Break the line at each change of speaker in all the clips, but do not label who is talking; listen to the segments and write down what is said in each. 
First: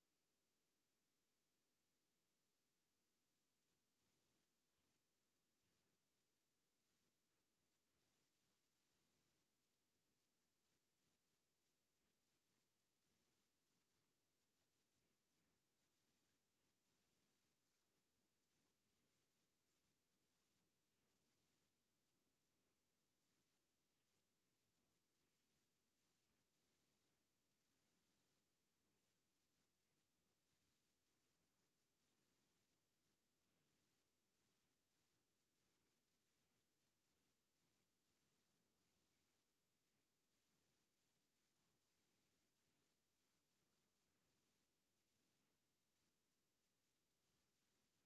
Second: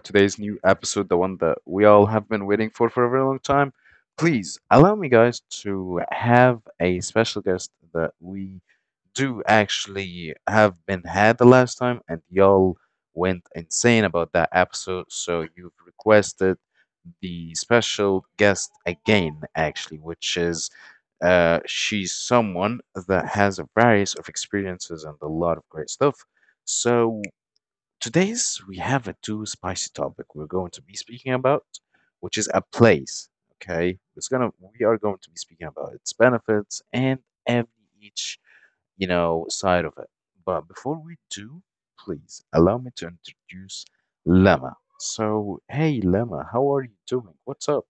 today's new episode, the one that we all have been waiting for a very long time. Please allow me, guys, to have a special guest that we do actually have been had the last time, and y'all went insane about that episode. So you've requested the special guest again, actually, which is she's someone that has a various of experiences and a lot of great stuff. So today's we have a too spicy topic we're going to be speaking about, which is a place. Okay, it's gonna we are going to be speaking about its benefits and every each side of it. But before we do, please allow me to introduce Lemma. So hey Lemma, how are you doing? What's up?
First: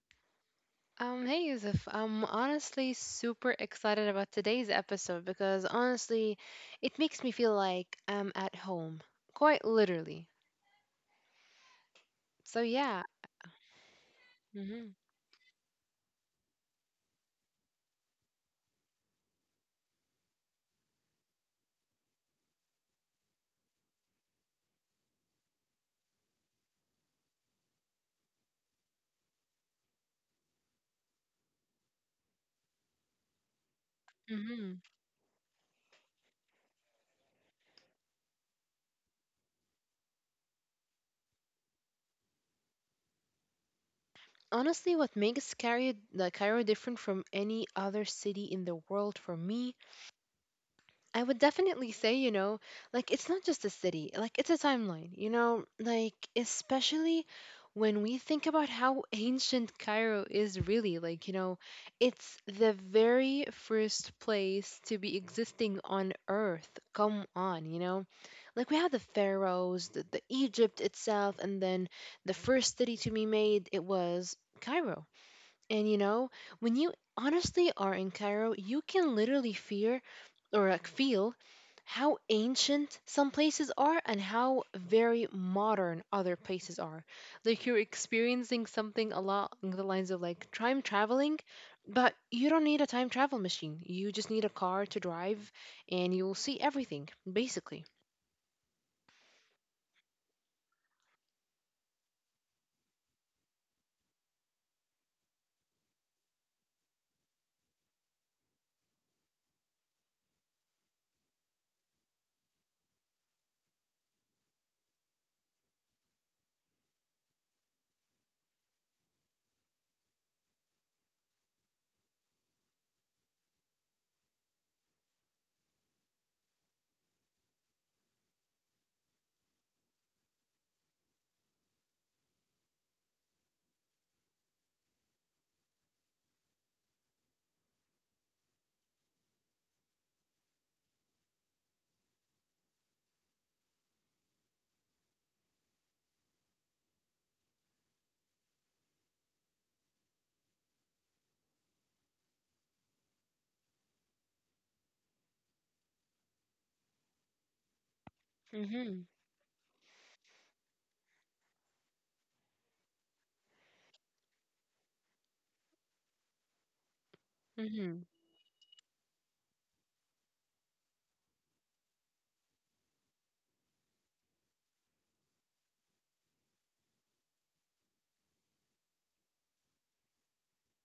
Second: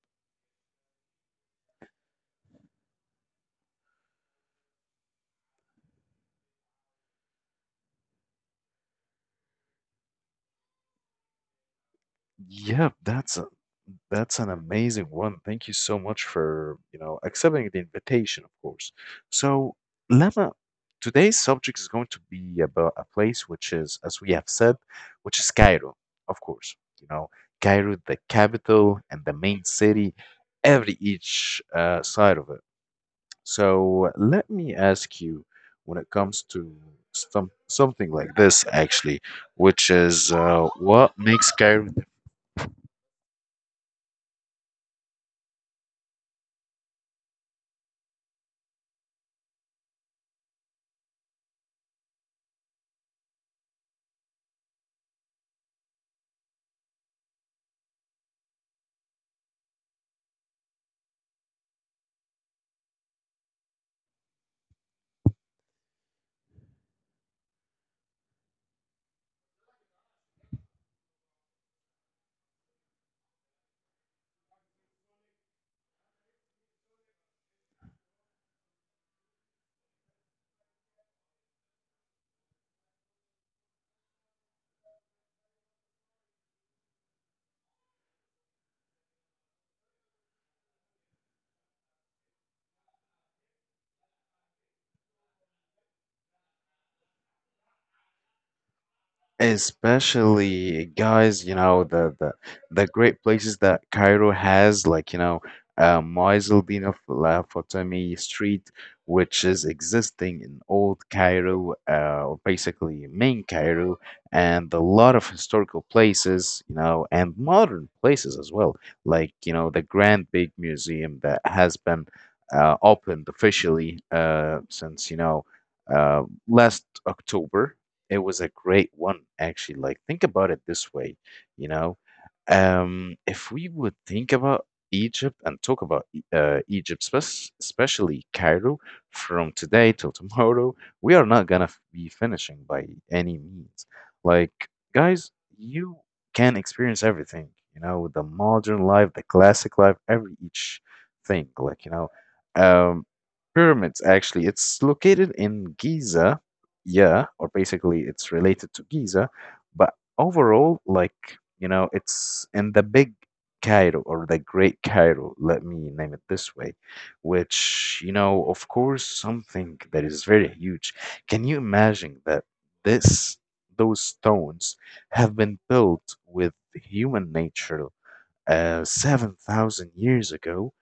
Hey Yusuf, I'm honestly super excited about today's episode because honestly, it makes me feel like I'm at home, quite literally. So
Yep,
yeah.
that's a that's an
Hmm.
amazing one. Thank you so much for, accepting the invitation, of course. So, Lama, today's subject is going to be about a place which is, as we have said, which is Cairo, of course. You know, Cairo, the capital and the main city, every each side of it. So, let me
Hmm.
ask you, when it comes to something like this, actually, which is what makes Cairo
Honestly, what makes Cairo, like Cairo different from any other city in the world for me, I would definitely say, you know, like it's not just a city, like it's a timeline, you know, like especially when we think about how ancient Cairo is really, like, you know, it's the very first place to be existing on earth. Come on, you know? Like we had the pharaohs, the Egypt itself, and then the first city to be made, it was Cairo. And you know, when you honestly are in Cairo, you can literally feel or like feel how ancient some places are and how very modern other places are. Like you're experiencing something along the lines of like time traveling, but you don't need a time travel machine. You just need a car to drive and you'll see everything, basically.
especially guys, you know, the the great places that Cairo has, like, you know, Maïs el-Din of La Fatemi Street, which is existing in old Cairo, or basically main Cairo, and a lot of historical places, you know, and modern places as well, like, you know, the Grand Big Museum that has been opened officially since, uh, last October. It was a great one, actually. Like, think about it this way, you know. If we would think about Egypt and talk about Egypt, especially Cairo, from today till tomorrow, we are not gonna be finishing by any means. Like, guys, you can experience everything, you know, the modern life, the classic life, every each thing. Like, you know, um, pyramids actually, it's located in Giza, yeah, or basically it's related to
Mhm.
Giza, but overall, like, you know, it's in the big Cairo or the Great Cairo, let me name it this way,
Mhm.
which, you know, of course, something that is very huge. Can you imagine that this those stones have been built with human nature 7,000 years ago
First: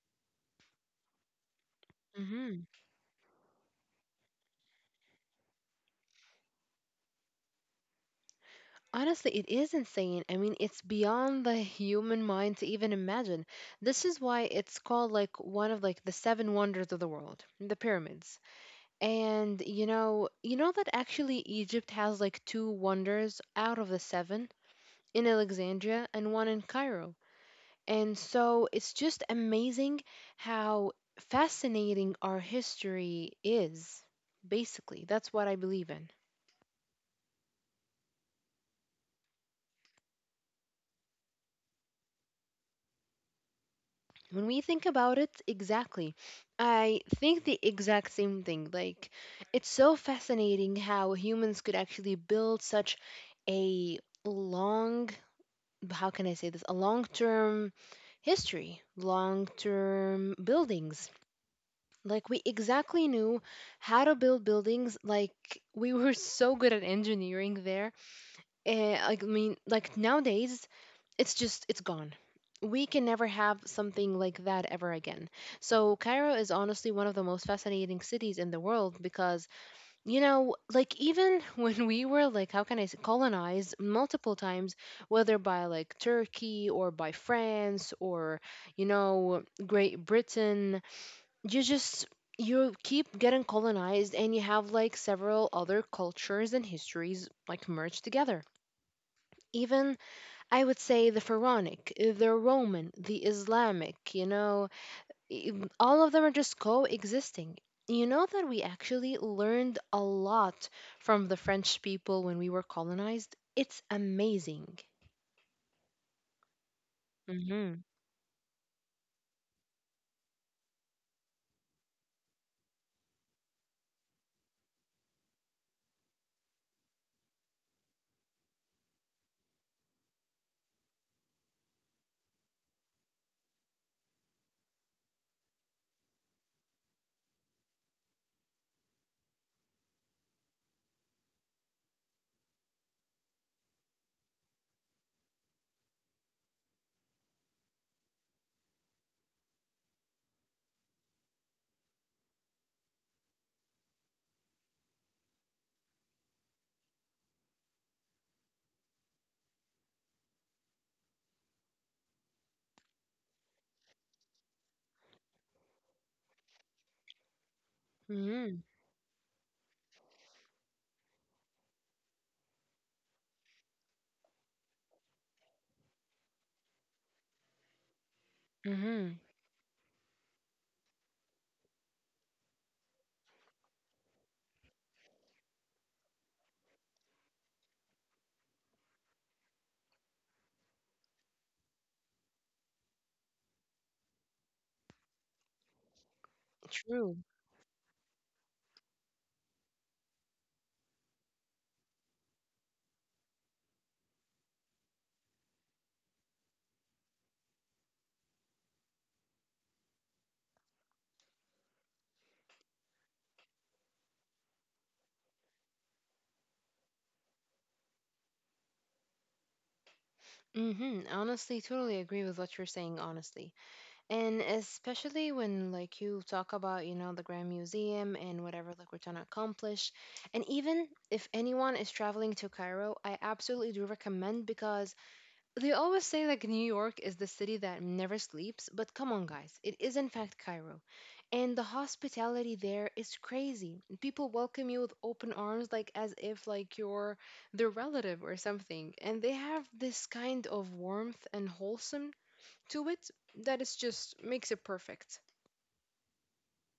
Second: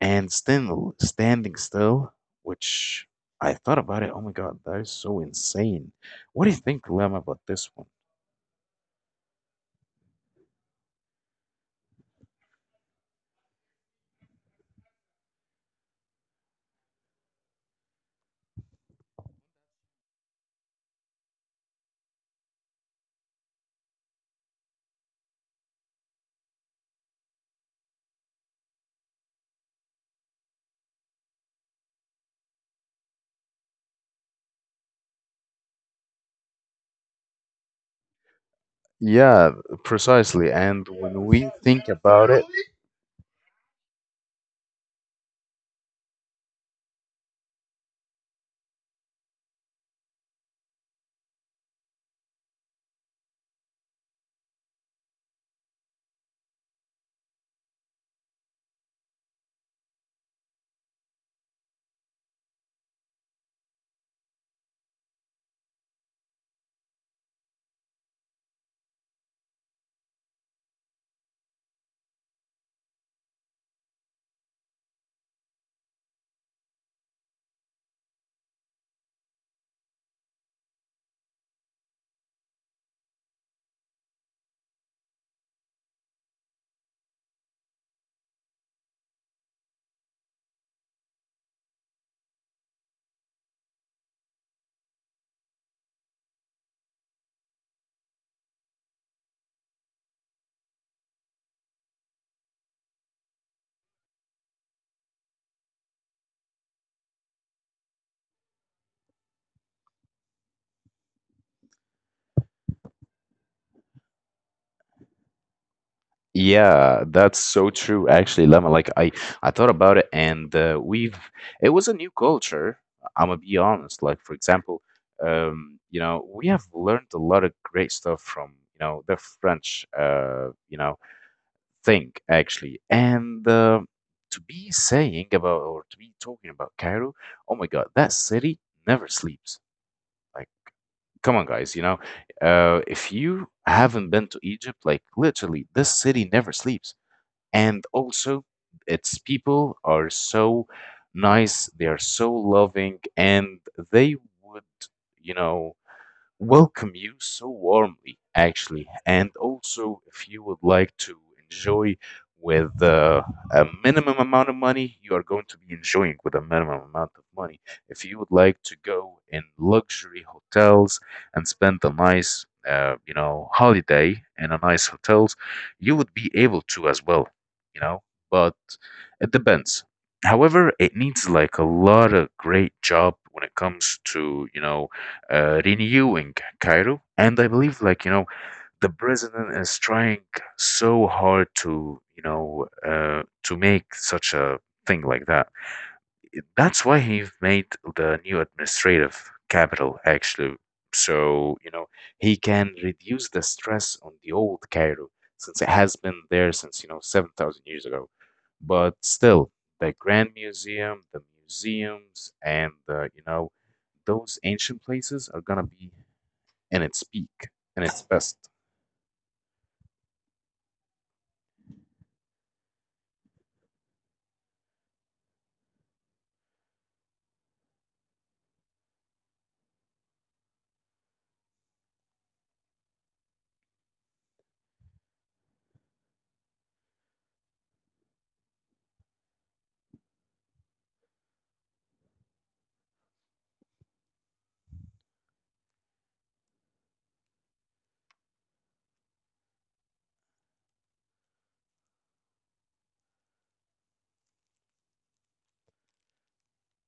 and still, standing still,
Mhm.
which I thought about it. Oh my God, that is so insane. What do you think, Lam, about this one?
Honestly, it is insane. I mean, it's beyond the human mind to even imagine. This is why it's called like one of like the seven wonders of the world, the pyramids. And you know that actually Egypt has like two wonders out of the seven, in Alexandria and one in Cairo. And so it's just amazing how fascinating our history is. Basically, that's what I believe in.
Yeah, precisely. And when we think about it,
When we think about it, exactly. I think the exact same thing. Like, it's so fascinating how humans could actually build such a long, how can I say this? A long term history, long term buildings. Like we exactly knew how to build buildings. Like we were so good at engineering there. And I mean, like nowadays, it's just it's gone. We can never have something like that ever again. So Cairo is honestly one of the most fascinating cities in the world because you know, like even when we were like, how can I say, colonized multiple times, whether by like Turkey or by France or, you know, Great Britain, you just, you keep getting colonized and you have like several other cultures and histories like merged together. Even I would say the Pharaonic, the Roman, the Islamic, you know, i- all of them are just coexisting. You know that we actually learned a lot from the French people when we were colonized? It's amazing.
yeah, that's so
Mm-hmm.
true. Actually, Lemma, I thought about it, and we've it was a new culture. I'm gonna be honest. Like for example, you know, we have learned a lot of great stuff from the French. You know. Thing actually. And to be saying about or to be talking about Cairo, oh my God, that city never sleeps. Like, come on, guys, you know, if you haven't been to Egypt, like literally, this city never sleeps. And also, its people are so nice, they are so loving, and they would, you know welcome you so warmly, actually. And also, if you would like to enjoy with a minimum amount of money, you are going to be enjoying with a minimum amount of money. If you would like
Mm-hmm.
to go in luxury hotels and spend a nice, you know, holiday in a nice hotels, you would be able to as well, you know. But
Mm-hmm.
it depends. However, it needs like a lot of great job when it comes to, you know, renewing Cairo. And I believe, like, you know, the president is trying so hard to, to make such a thing like that. That's why he
True.
made the new administrative capital, actually. So, you know, he can reduce the stress on the old Cairo since it has been there since, you know, 7,000 years ago. But still, the Grand Museum, the museums, and, you know, those ancient places are gonna be and its peak and its best.
Mm-hmm. Honestly, totally agree with what you're saying, honestly. And especially when like you talk about, you know, the Grand Museum and whatever like we're trying to accomplish. And even if anyone is traveling to Cairo, I absolutely do recommend, because they always say like New York is the city that never sleeps, but come on, guys, it is in fact Cairo. And the hospitality there is crazy. People welcome you with open arms, like as if like you're their relative or something. And they have this kind of warmth and wholesome to it that is just makes it perfect.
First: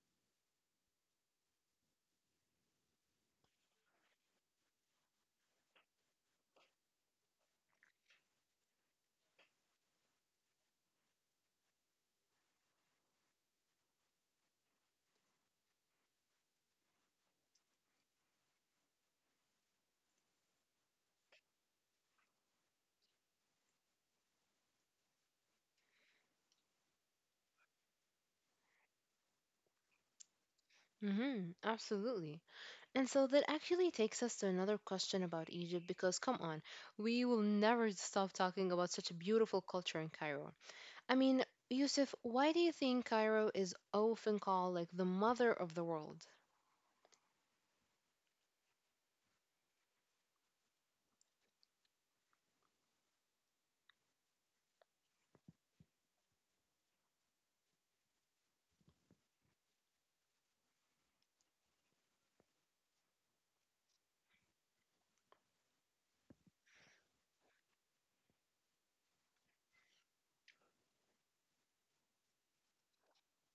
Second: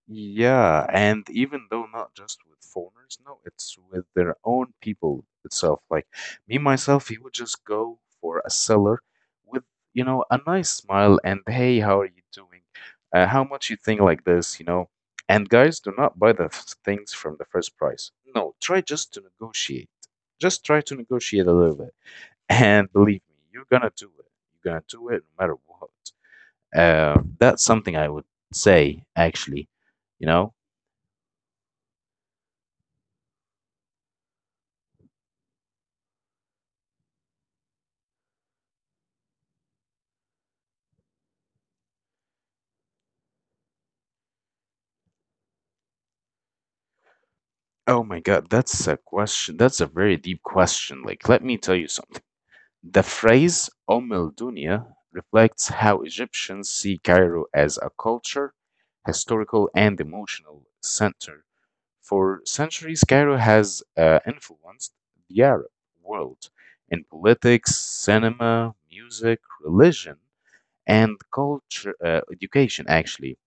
Yeah, and even though not just with foreigners, no, it's with their own people itself. Like me myself, he would just go for a seller with, you know, a nice smile and hey, how are you doing? How much you think like this, you know? And guys, do not buy the things from the first price. No, try just to negotiate. Just try to negotiate a little bit. And believe me, you're gonna do it. You're gonna do it no matter what. That's something I would say, actually. You know?
Mm-hmm, absolutely. And so that actually takes us to another question about Egypt because come on, we will never stop talking about such a beautiful culture in Cairo. I mean, Yusuf, why do you think Cairo is often called like the mother of the world?
Oh my God, that's a question. That's a very deep question. Like, let me tell you something. The phrase al Dunya reflects how Egyptians see Cairo as a culture, historical, and emotional center. For centuries, Cairo has influenced the Arab world in politics, cinema, music, religion, and culture, education, actually.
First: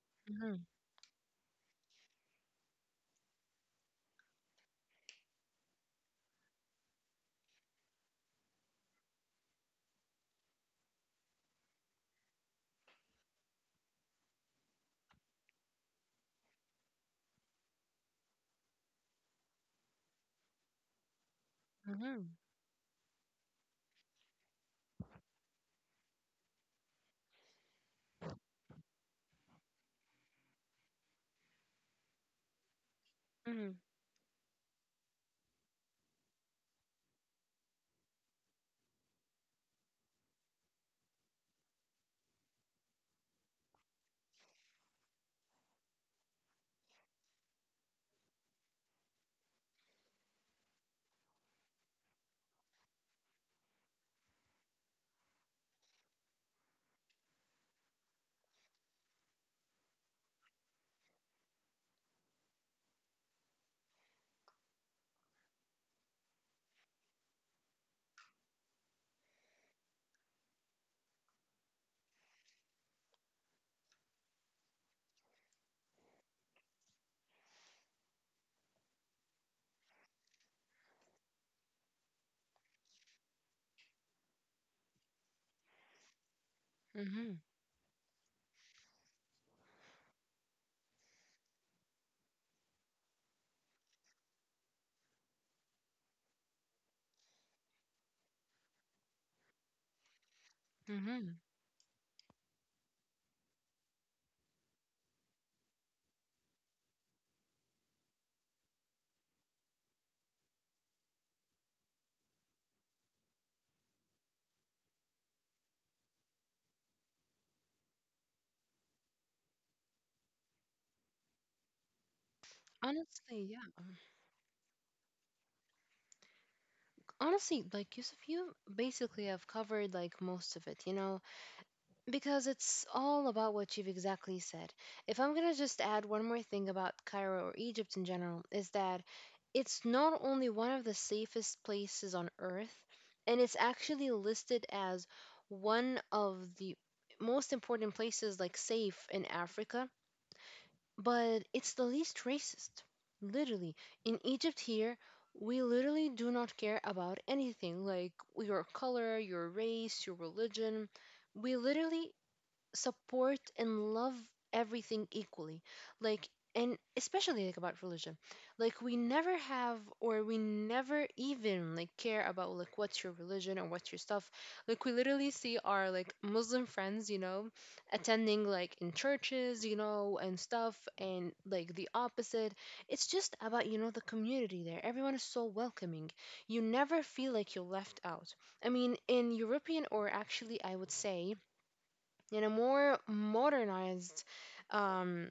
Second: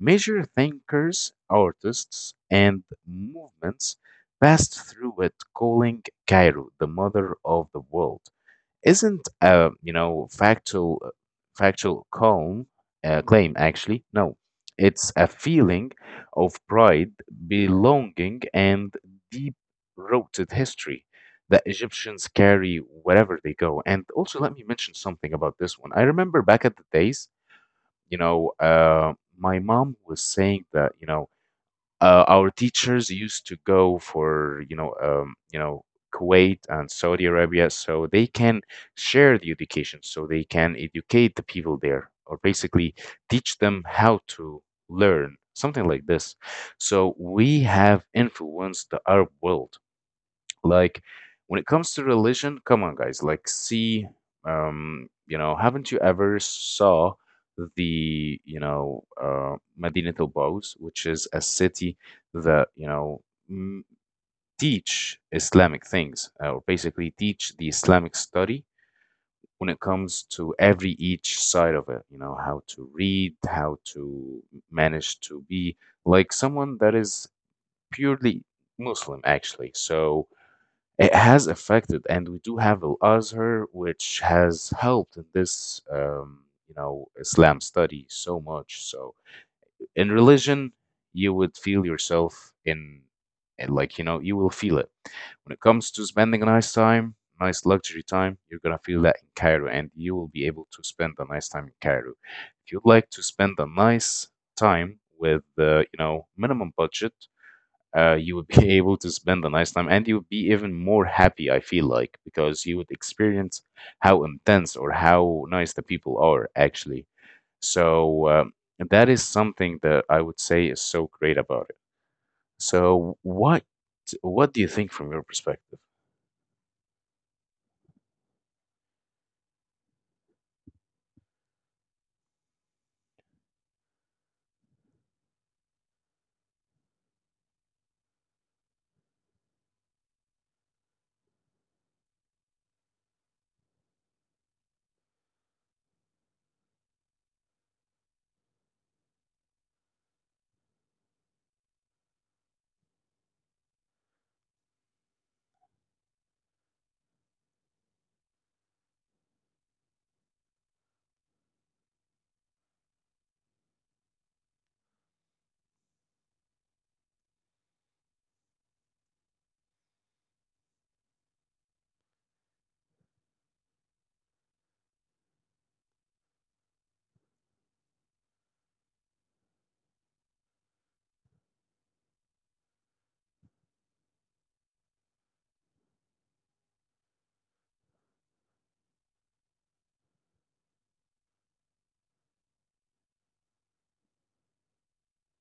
Major
Hmm.
thinkers, artists, and movements passed through it. Calling Cairo the mother of the world isn't a factual factual calm claim actually. No, it's a feeling of pride, belonging, and deep-rooted history that Egyptians
Hmm.
carry wherever they go. And also, let me mention something about this one. I remember back at the days, you know, my mom was saying that our teachers used to
Hmm.
go for Kuwait and Saudi Arabia so they can share the education so they can educate the people there or basically teach them how to learn something like this, so we have influenced the Arab world. Like when it comes to religion, come on, guys. Like, see, you know, haven't you ever saw the Madinat al Bawz, which is a city that m- teach Islamic things, or basically teach the Islamic study when it comes to every each side of it. You know, how to read, how to manage to be like someone that is purely Muslim, actually. So it has affected, and we do have Al Azhar, which has helped in this, you know,
Hmm.
Islam study so much. So in religion, you would feel yourself in, and like, you know, you will feel it. When it comes to spending a nice time, nice luxury time, you're gonna feel that in Cairo, and you will be able to spend a
Hmm.
nice time in Cairo. If you'd like to spend a nice time with, you know, minimum budget, you would be able to spend a nice time and you would be even more happy, I feel like, because you would experience how intense or how nice the people are actually. So that is something that I would say is so great about it. So
Honestly, yeah.
what do you think from your perspective?
Honestly, like Yusuf, you basically have covered like most of it, you know? Because it's all about what you've exactly said. If I'm going to just add one more thing about Cairo or Egypt in general, is that it's not only one of the safest places on earth, and it's actually listed as one of the most important places, like safe in Africa, but it's the least racist. Literally. In Egypt here, we literally do not care about anything like your color, your race, your religion. We literally support and love everything equally, like, and especially like about religion, like we never have or we never even like care about like what's your religion or what's your stuff, like we literally see our like Muslim friends, you know, attending like in churches, you know, and stuff and like the opposite. It's just about, you know, the community there, everyone is so welcoming. You never feel like you're left out. I mean, in European or actually I would say in a more modernized um,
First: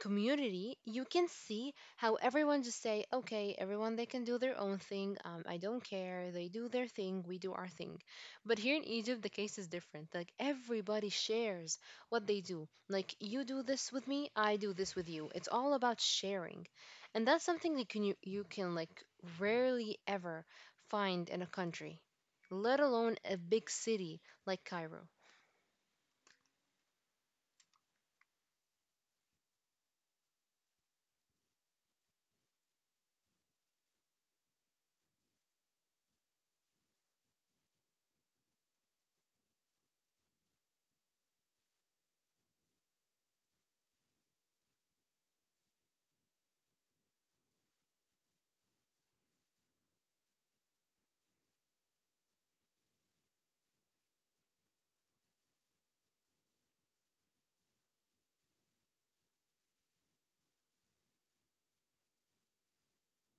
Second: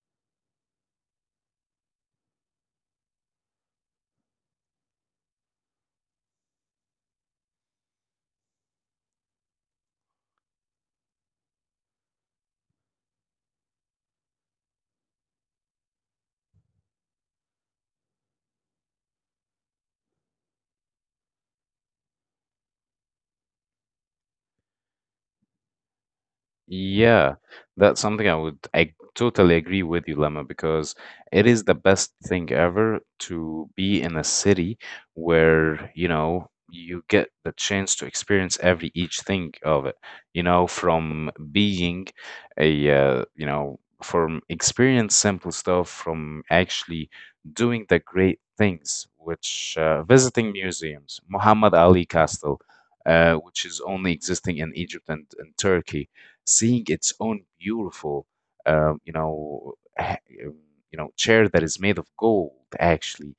community, you can see how everyone just say, okay, everyone they can do their own thing. I don't care. They do their thing. We do our thing. But here in Egypt, the case is different. Like everybody shares what they do. Like you do this with me, I do this with you. It's all about sharing, and that's something that can you can like rarely ever find in a country, let alone a big city like Cairo.
Yeah, that's something I totally agree with you, Lemma, because it is the best thing ever to be in a city where, you know, you get the chance to experience every each thing of it, you know, from being a, you know, from experience simple stuff, from actually doing the great things, which visiting museums, Muhammad Ali Castle, which is only existing in Egypt and Turkey, seeing its own beautiful, um, you know, ha- um, you know, chair that is made of gold, actually.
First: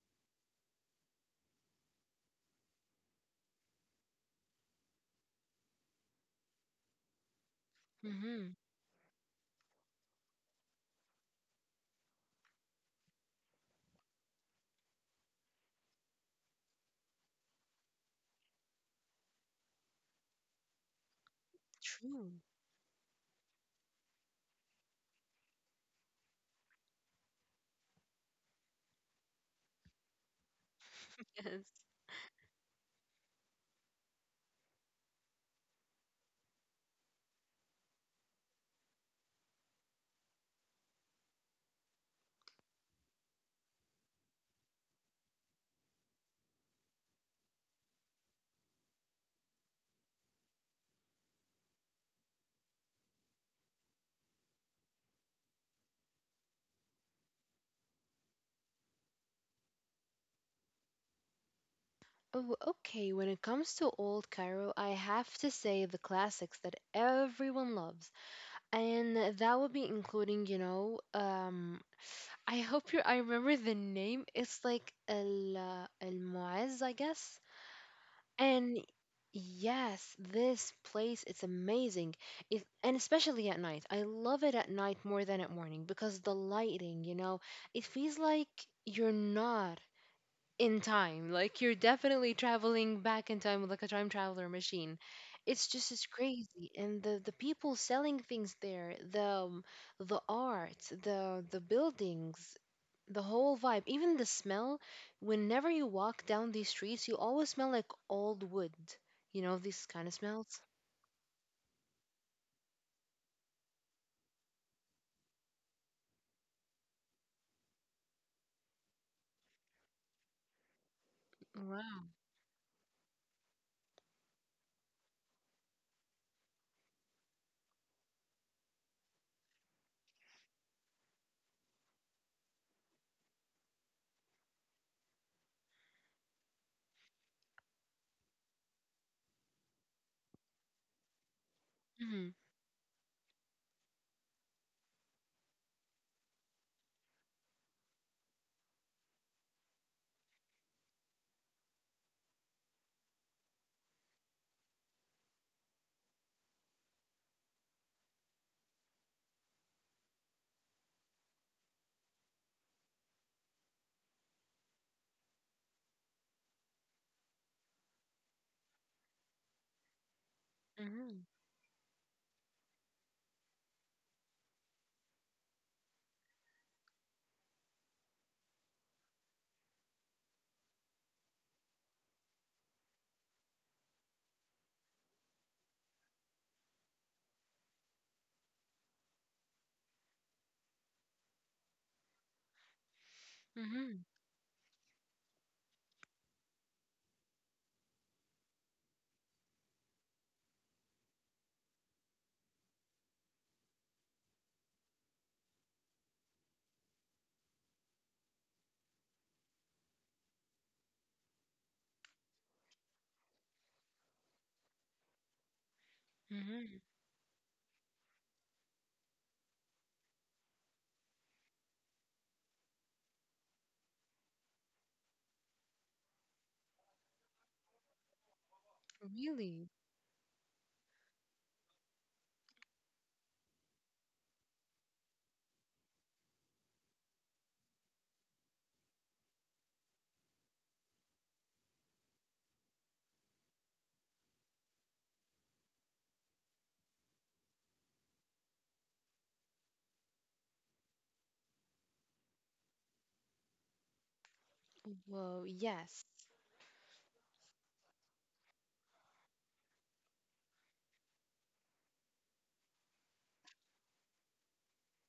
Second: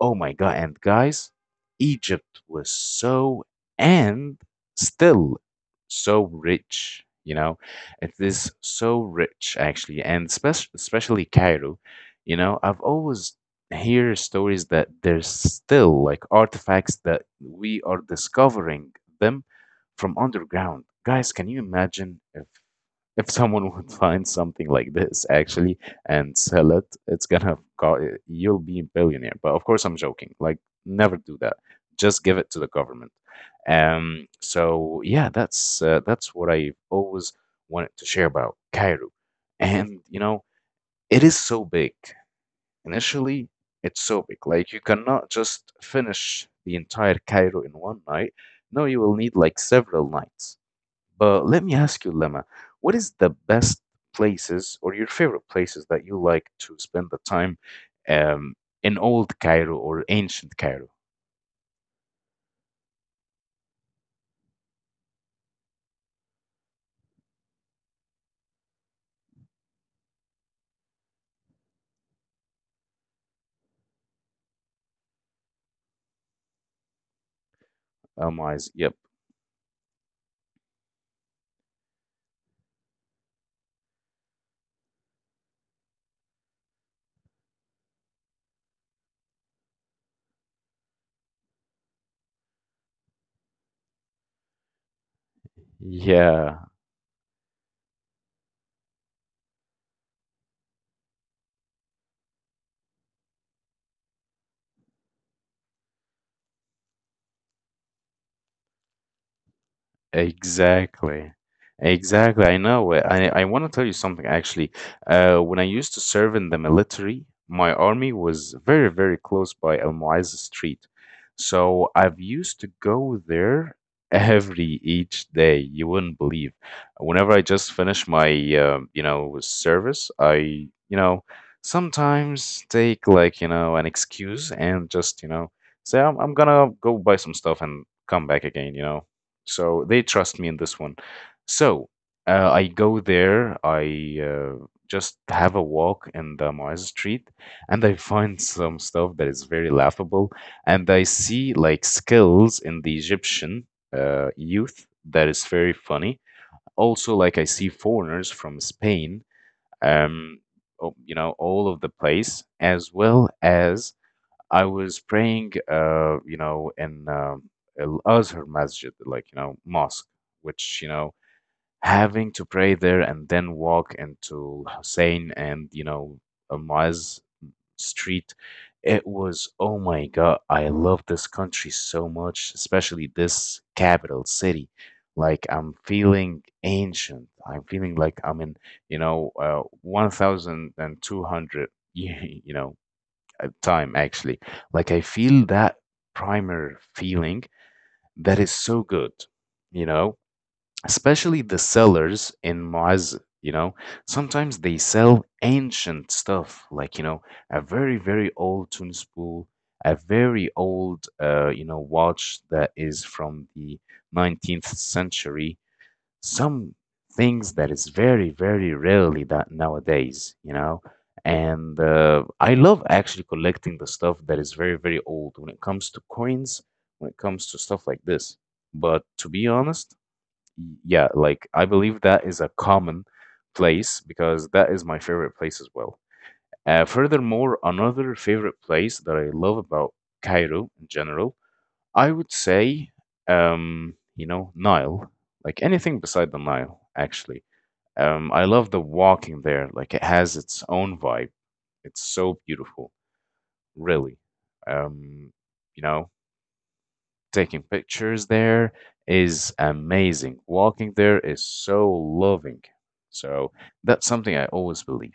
Oh my God. And guys, Egypt was so and still so rich, you know. It is
Mm-hmm.
so rich, actually, and especially Cairo, you know, I've always hear stories that there's still like artifacts that we are discovering them from underground. Guys, can you imagine
True.
if someone would find something like this actually and sell it, it's gonna you'll be a billionaire. But of course, I'm joking. Like, never do that.
Yes.
Just give it to the government. So yeah, that's what I always wanted to share about Cairo, and you know, it is so big. Initially, it's so big. Like, you cannot just finish the entire Cairo in one night. No, you will need like several nights. But let me ask you, Lemma, what is the best places or your favorite places that you like to spend the time um, in old Cairo or ancient Cairo?
Oh, okay. When it comes to Old Cairo, I have to say the classics that everyone loves. And that would be including, you know, I hope you I remember the name. It's like El Muaz, I guess.
Um,
And
yep.
yes, this place it's amazing. It, and especially at night. I love it at night more than at morning because the lighting, you know, it feels like you're not in time. Like you're definitely traveling back in time with like a time traveler machine. It's just it's
Yeah.
crazy, and the people selling things there, the art, the buildings, the whole vibe, even the smell. Whenever you walk down these streets, you always smell like old wood. You know these kind of smells.
Exactly. Exactly. I know. It. I want to tell you something actually. When I used to serve in the military, my army was very, very close by Al Mu'izz Street. So
Wow.
I've used to go there every each day. You wouldn't believe. Whenever I just finish my you know, service, I, you know, sometimes take like, you know, an excuse and just, you know, say I'm gonna go buy some stuff and come back again, you know. So they trust me in this one. So
Mhm.
I go there, I just have a walk in the Mars Street, and I find some stuff that is very laughable. And I see like skills in the Egyptian youth that is very funny. Also, like I see foreigners from Spain, um, you know, all of the place, as well as I was praying, you know, in Al Azhar Masjid, like, you know, mosque, which, you know,
Mhm.
having to pray there and then walk into Hussein and, you know, Almaz Street, it was, oh my God, I love this country so much, especially this capital city. Like, I'm feeling ancient. I'm feeling like I'm in, 1,200, you know, time
Mhm.
actually, like I feel that primer feeling that is so good, you know, especially the sellers in Moaz, you know, sometimes they sell ancient stuff, like, you know, a very, very old tune, a very old, you know, watch that is from the 19th century, some
Mhm.
things that is very very rarely that nowadays, you know. And I love actually collecting the stuff that is very very old when it comes to coins, when it comes to stuff like this. But to be
Really?
honest, yeah, like I believe that is a common place because that is my favorite place as well. Furthermore, another favorite place that I love about Cairo in general, I would say, you know, Nile, like anything beside the Nile, actually. I love the walking there. Like it has its own vibe. It's so beautiful, really. Um,
Whoa.
you know,
Yes.
taking pictures there is amazing. Walking there is so loving. So that's something I always believe.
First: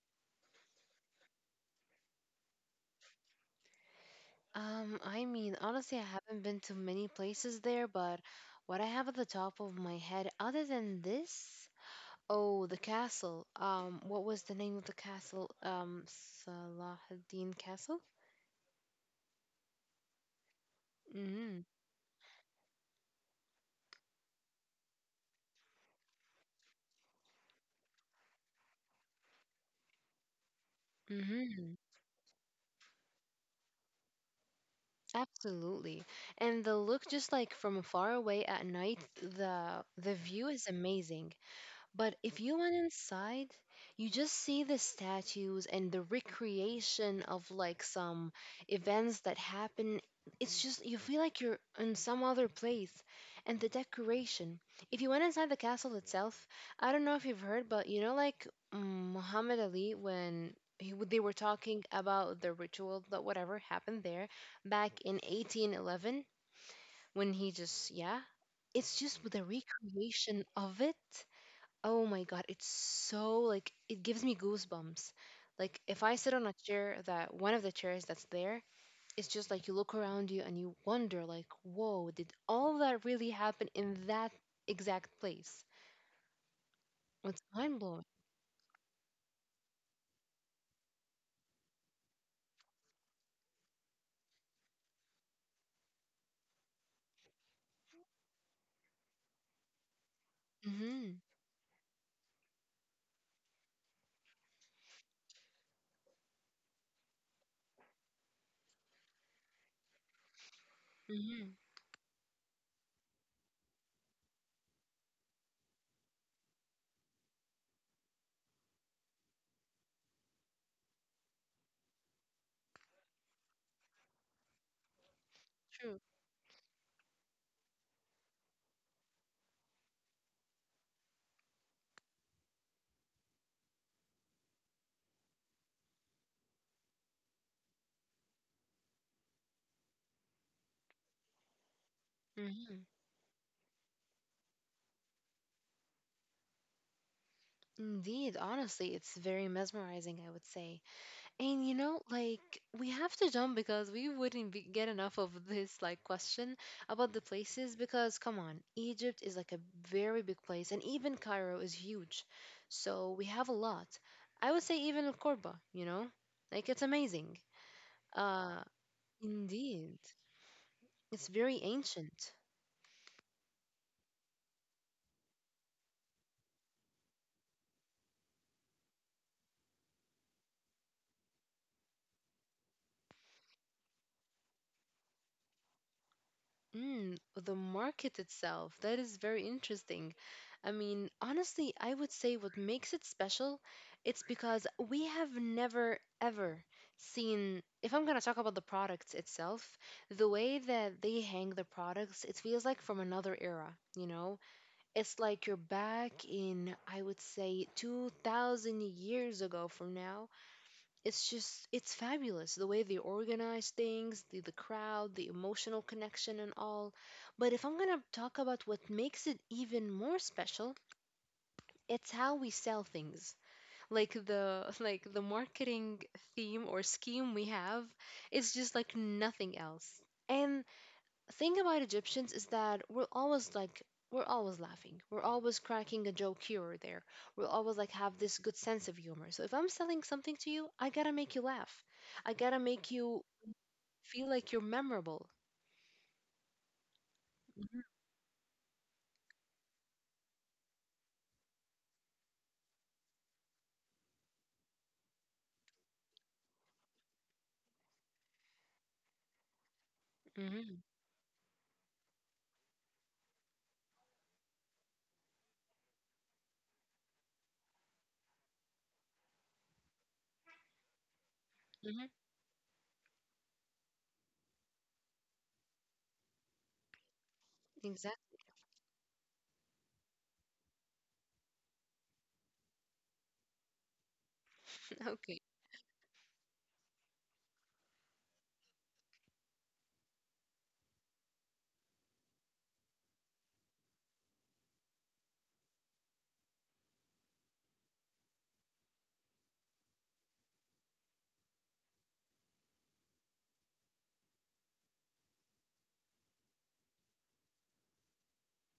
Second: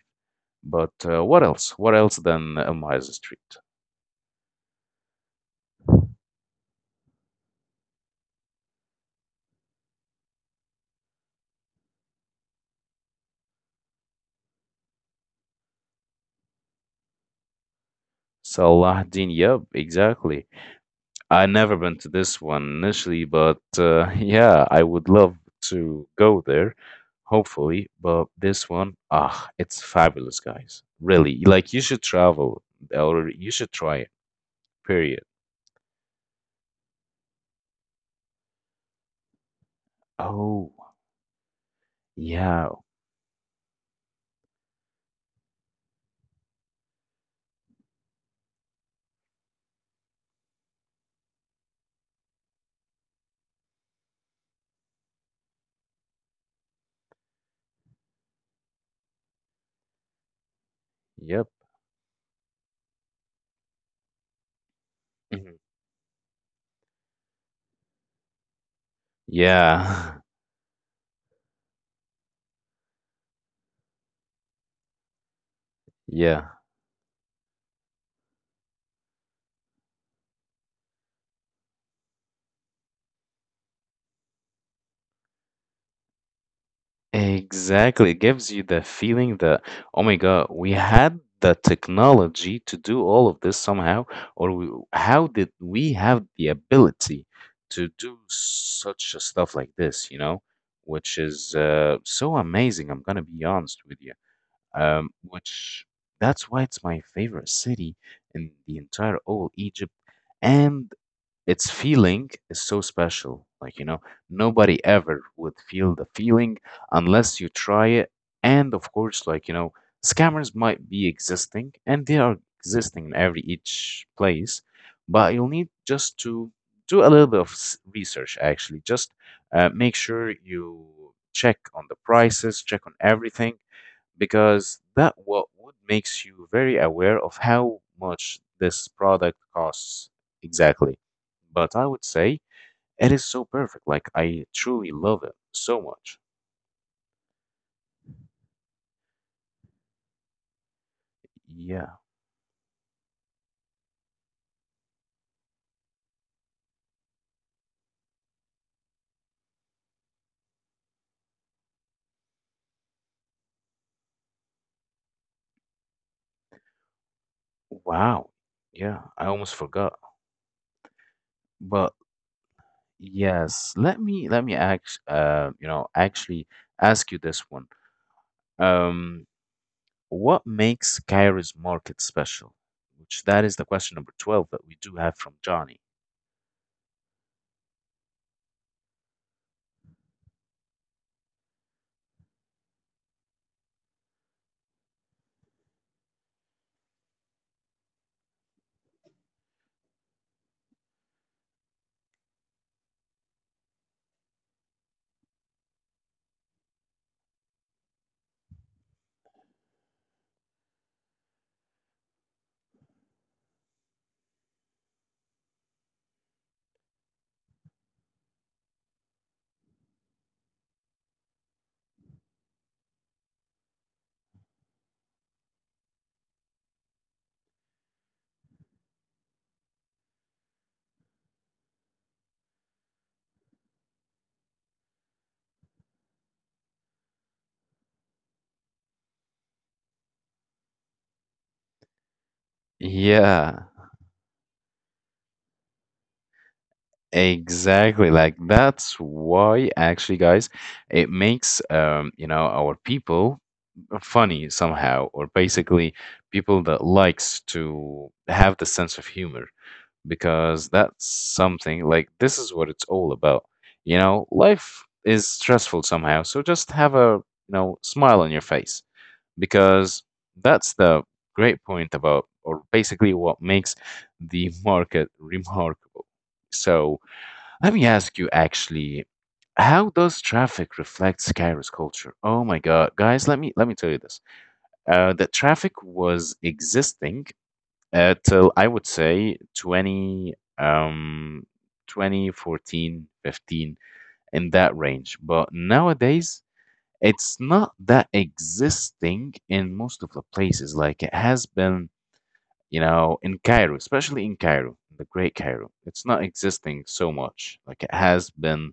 But what else? What else than a Miles Street?
I mean, honestly, I haven't been to many places there, but what I have at the top of my head, other than this, oh, the castle. What was the name of the castle? Salahuddin Castle?
Salahuddin, yep, exactly. I
Mm-hmm.
never been to this one initially, but yeah, I would love to go there, hopefully. But this one, ah, it's fabulous, guys. Really,
Mm-hmm.
like you should travel or you should try it, period.
Absolutely. And the look just like from far away at night, the view is
Oh,
amazing. But if you
yeah,
went inside, you just see the statues and the recreation of like some events that happen. It's just you feel like you're in some other place. And the decoration. If you went inside the castle itself, I don't know if you've heard, but you know, like mm, Muhammad Ali when he, they were
yep.
talking about the ritual that whatever happened there back in
Mhm.
1811, when he just yeah, it's just with the
Yeah.
recreation of it. Oh my God, it's so like it gives me goosebumps. Like if I sit on a
Yeah.
chair that one of the chairs that's there, it's just like you look around you and you wonder like, "Whoa, did all that really happen in that exact place?" It's mind-blowing.
Exactly. It gives you the feeling that, oh my God, we had the technology to do all of this somehow, or we, how did we have the ability to do such a stuff like this, you know, which
Mhm.
is so amazing. I'm gonna be honest with you. Which, that's why it's my favorite city in the entire old Egypt. And
Mhm.
its feeling is so special. Like, you know, nobody ever would feel the feeling unless you try it. And of course, like, you know, scammers might be existing and they are existing in every each place, but you'll need
True.
just to do a little bit of research actually. Just make sure you check on the prices, check on everything, because that what would makes you very aware of how much this product costs exactly. But I would say
Mhm.
it is so perfect. Like I truly love it so much.
Indeed, honestly, it's very mesmerizing, I would say. And you
Yeah.
know, like we have to jump because we wouldn't be, get enough of this like question about the places because come on, Egypt is like a very big place and even Cairo is huge. So we have a lot. I would say even Corba, you know? Like it's amazing.
Wow.
Uh
Yeah, I almost
indeed.
forgot.
It's very
But
ancient.
yes, let me actually ask you this one. Um, what makes Cairo's market special? Which that is the question number 12 that we do have from Johnny.
Mm, the market itself, that is very interesting. I mean, honestly, I would say what makes it special, it's because we have never ever seen, if I'm going to talk about the products itself, the way that they hang the products, it feels like from another era, you know? It's like you're back in, I would say, 2000 years ago from now. It's just it's fabulous the way they organize things, the crowd, the emotional connection and all. But if I'm going to talk about what makes it even more special, it's how we sell things, like the like the marketing theme or scheme we have is just like nothing else. And thing about Egyptians is that we're always like, we're always laughing, we're always cracking a joke here or there. We'll always like have this good sense of humor, so if I'm selling something to you, I gotta make you laugh, I gotta make you
Yeah.
feel like you're memorable. Hmm.
Exactly. Like that's why actually, guys, it makes you know, our people funny somehow, or basically people that likes to have the sense of humor, because
Hmm.
that's something like this is what it's all about. You know, life is stressful somehow, so just have a, you know, smile on your face, because that's the great point
Hmm.
about, or basically what makes the market remarkable. So, let me ask you
Exactly.
actually, how does traffic reflect Cairo's culture? Oh my God, guys, let me tell you this. The
okay.
traffic was existing till I would say 20 um 2014, in that range. But nowadays it's not that existing in most of the places like it has been, you know, in Cairo, especially in Cairo, the Great Cairo. It's not existing so much like it has been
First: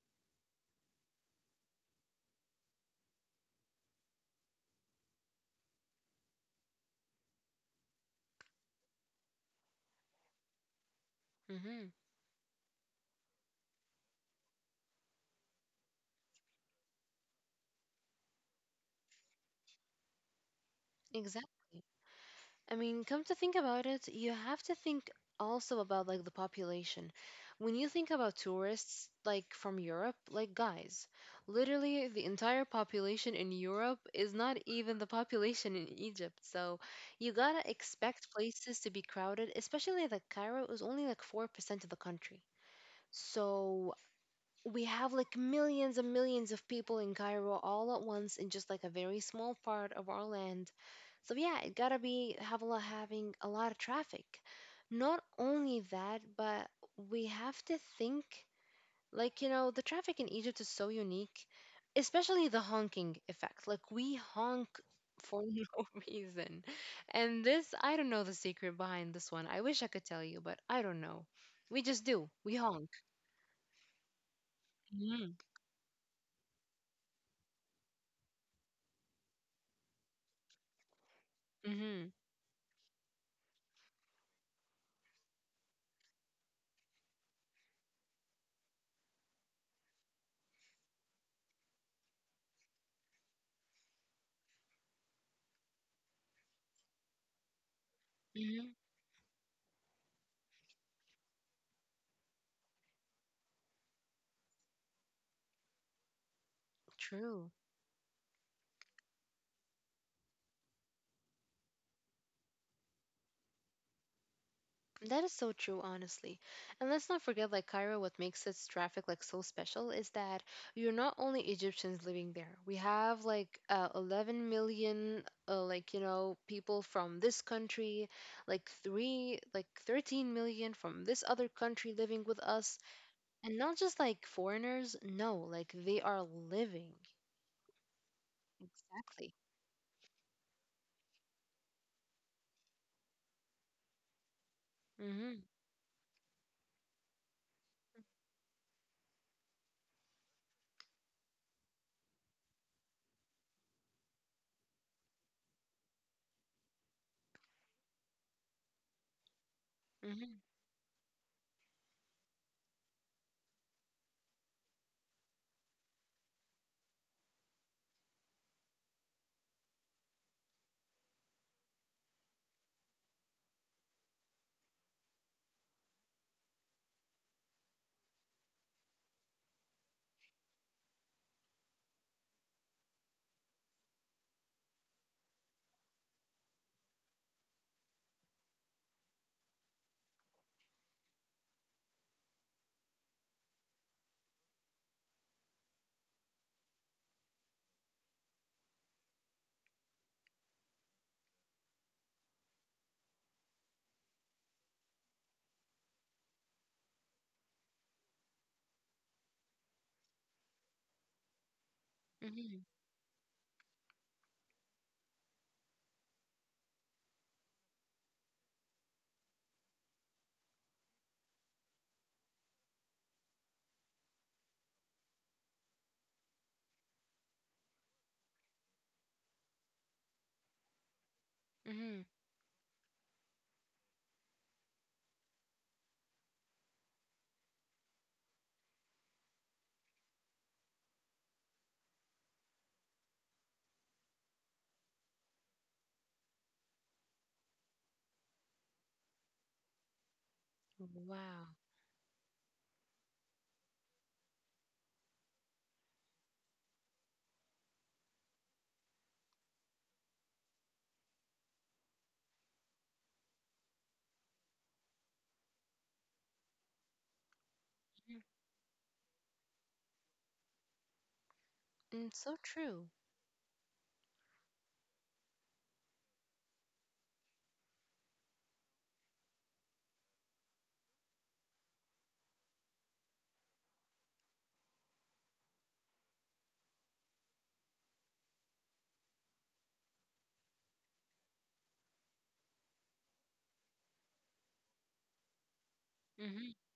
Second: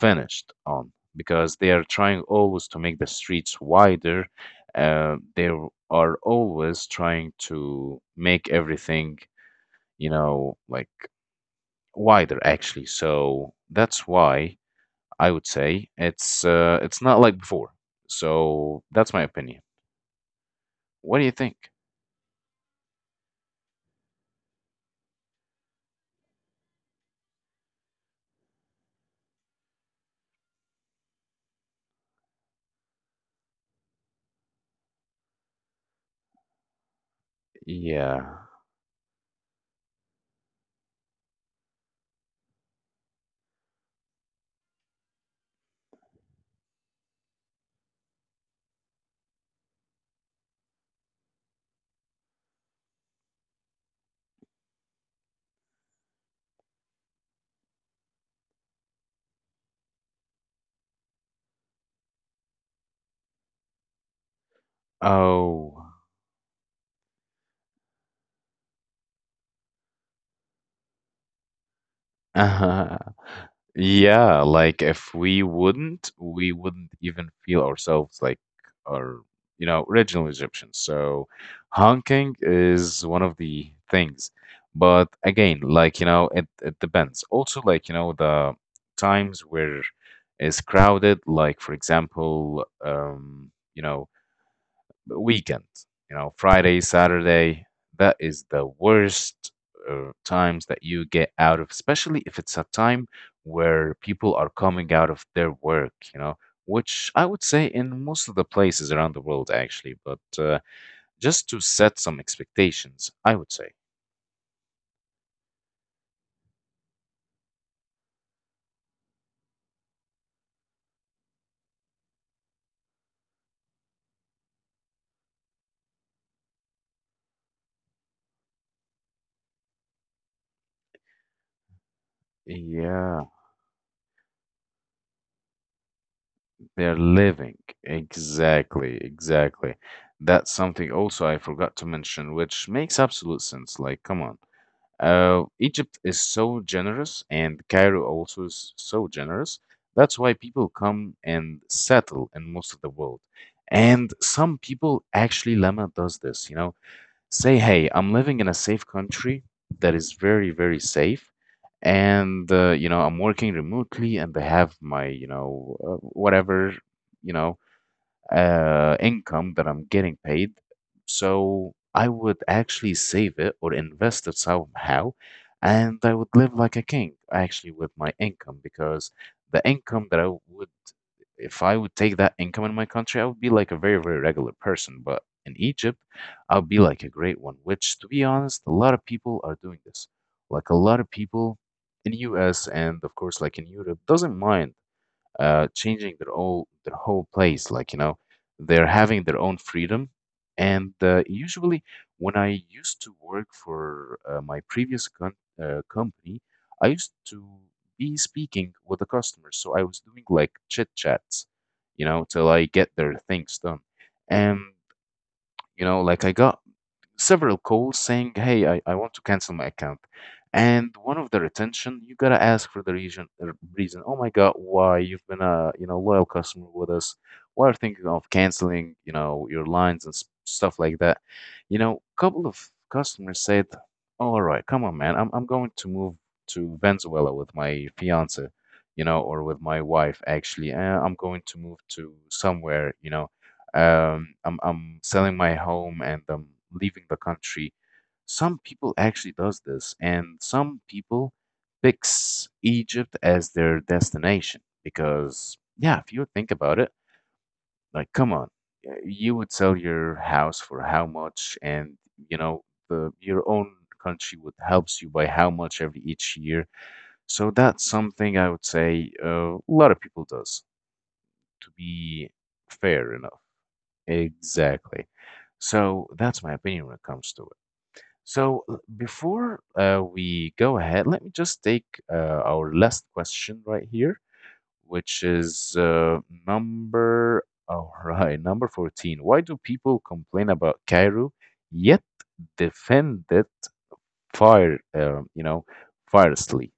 finished on, because they are trying always to make the streets wider. They are always trying to make everything, you know, like,
Hmm.
wider actually. So that's why I would say it's not like before. So that's my opinion. What do you think?
Exactly. I mean, come to think about it, you have to think also about like the population. When you think about tourists like from Europe, like guys, literally the entire population in Europe is not even the population in Egypt. So you gotta expect
Yeah.
places to be crowded, especially like Cairo is only like 4% of the country. So we have like millions and millions of people in Cairo all at once in just like a very small part of our land. So yeah, it gotta be have a lot, having a lot of traffic. Not only that, but we have to think, like, you know, the traffic in Egypt is so unique, especially the honking effect. Like we honk for
Oh.
no reason. And this, I don't know the secret behind this one. I wish I could tell you, but I don't know. We just do. We honk.
Yeah, like if
Hmm.
we wouldn't, we wouldn't even feel ourselves like our, you know, original Egyptians. So
Hmm.
honking is one of the things. But again, like, you know, it depends. Also, like, you know, the times where it's crowded, like for example, you know, weekend, you know, Friday, Saturday, that is the
Hmm.
worst times that you get out of, especially if it's a time where people are coming out of their work, you know, which I would
True.
say in most of the places around the world, actually. But just to set some expectations, I would say.
That is so true, honestly. And let's not forget, like Cairo, what makes its traffic like so special is that you're not only Egyptians living there. We have like 11 million, like you know, people from this country, like three, like 13 million from this other country living with us,
Yeah,
and not just like foreigners. No, like they are living.
they're living. Exactly,
Exactly.
exactly. That's something also I forgot to mention, which makes absolute sense. Like, come on.
Mhm.
Egypt is so generous, and Cairo also is so generous. That's why people come and settle in most of the world. And some people actually, Lama does this, you know, say, hey, I'm living in a safe country that is
Mhm.
very, very safe. And, you know, I'm working remotely, and I have my, you know, whatever, you know, income that I'm getting paid. So I would actually save it or invest it somehow, and I would live like a king actually with my income, because the income that I would, if I would take that income in my country, I would be like a very, very regular person. But in Egypt, I'll be like a great one, which, to be honest, a lot of people are doing this. Like a lot of people in US, and of course like in Europe doesn't mind changing their whole place. Like, you know, they're having their own freedom. And usually, when I used to work for my previous con company, I used to be speaking with the customers. So I was doing like chit chats, you know, till
Mhm.
I get their things done. And you know, like I got several calls saying, "Hey, I want to cancel my account." And one of the retention, you gotta ask for the reason. Reason. Oh my God, why you've been a, you know, loyal customer with us? Why are thinking of canceling? You know your lines and stuff like that. You
Mhm.
know, couple of customers said, "All right, come on, man. I'm going to move to Venezuela with my fiance." You know, or with my wife, actually. I'm going to move to somewhere, you know, I'm selling my home and I'm leaving the country. Some people actually does this, and some people
Wow.
picks Egypt as their destination because, yeah, if you think about it, like, come on, you would sell your house for how much, and you know, the your own country would helps you by how much every each year. So that's
Mhm.
something I would say a lot of people does, to
Mm,
be
so true.
fair enough. Exactly. So that's my opinion when it comes to it. So before we go ahead, let me just take our last question right here, which is number, all right, number 14. Why do people complain about Cairo yet defend it fire, uh, you know,
Mhm.
fiercely?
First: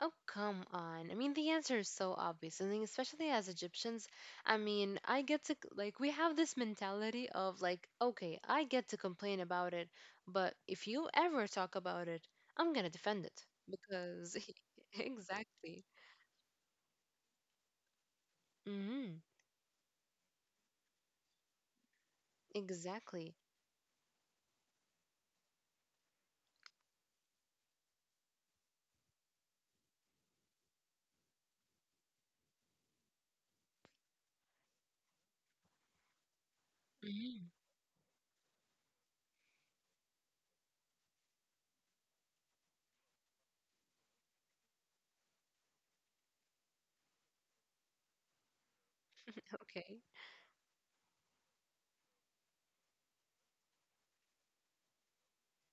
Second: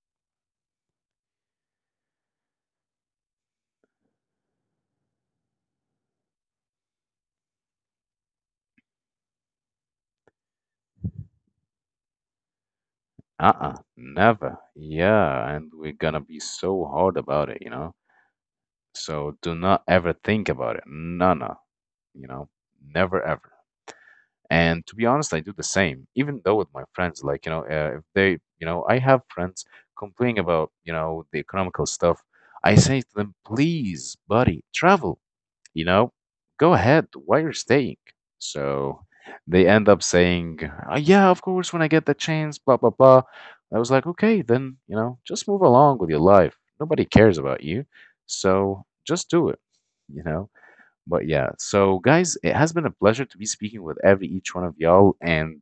Oh, come on. I mean, the answer is so obvious. I think, especially as Egyptians, I mean, I get to, like, we have this mentality of, like, okay, I get to complain about it, but if you ever talk about it, I'm gonna defend it.
Uh-uh,
Because,
never. Yeah, and
exactly.
we're gonna be so hard about it, you know?
Hmm.
So do not ever think about it. No, no, you know, never
Exactly.
ever. And to be honest, I do the same, even though with my friends, like, you know, if they, you know, I have friends complaining about, you know, the economical stuff. I say to them, please, buddy, travel, you know, go ahead
Hmm.
while you're staying. So they end up saying, Yeah, of course, when I get the chance, blah, blah, blah." I was like, okay, then, you know, just move along with your life. Nobody cares about you. So just do it,
Okay.
you know? But yeah, so guys, it has been a pleasure to be speaking with every each one of y'all, and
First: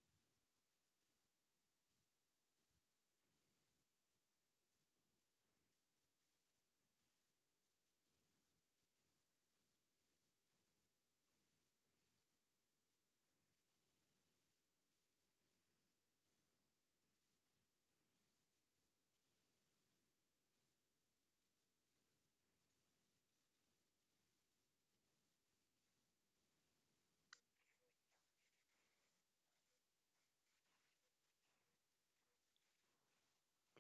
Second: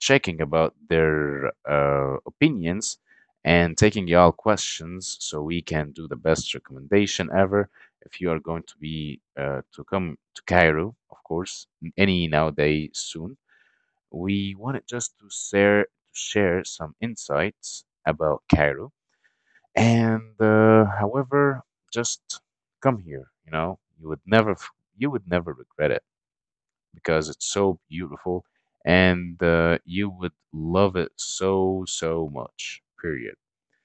checking about their opinions, and taking y'all questions so we can do the best recommendation ever. If you are going to be to come to Cairo, of course, any nowadays soon, we wanted just to share some insights about Cairo, and however, just come here. You know, you would never regret it because it's so beautiful, and you would love it so so much. Period.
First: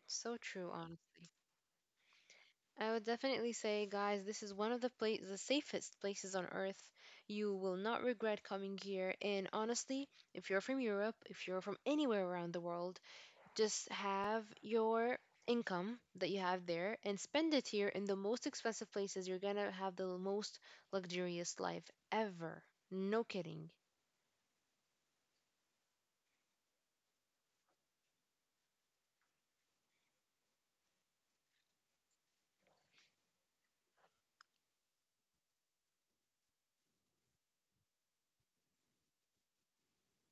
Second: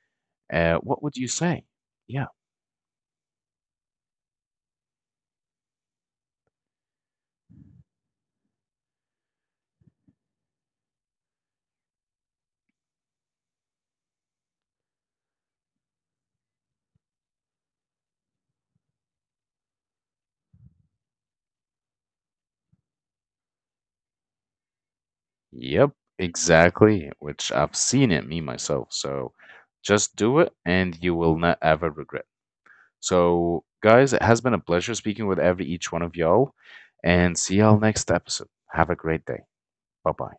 So true,
What would you
honestly.
say? Yeah.
I would definitely say, guys, this is one of the safest places on earth. You will not regret coming here. And honestly, if you're from Europe, if you're from anywhere around the world, just have your income that you have there and spend it here in the most expensive places. You're gonna have the most luxurious life ever. No kidding.
Yep. Exactly. Which I've seen it me myself. So just do it, and you will not ever regret. So, guys, it has been a pleasure speaking with every each one of y'all, and see y'all next episode. Have a great day. Bye bye.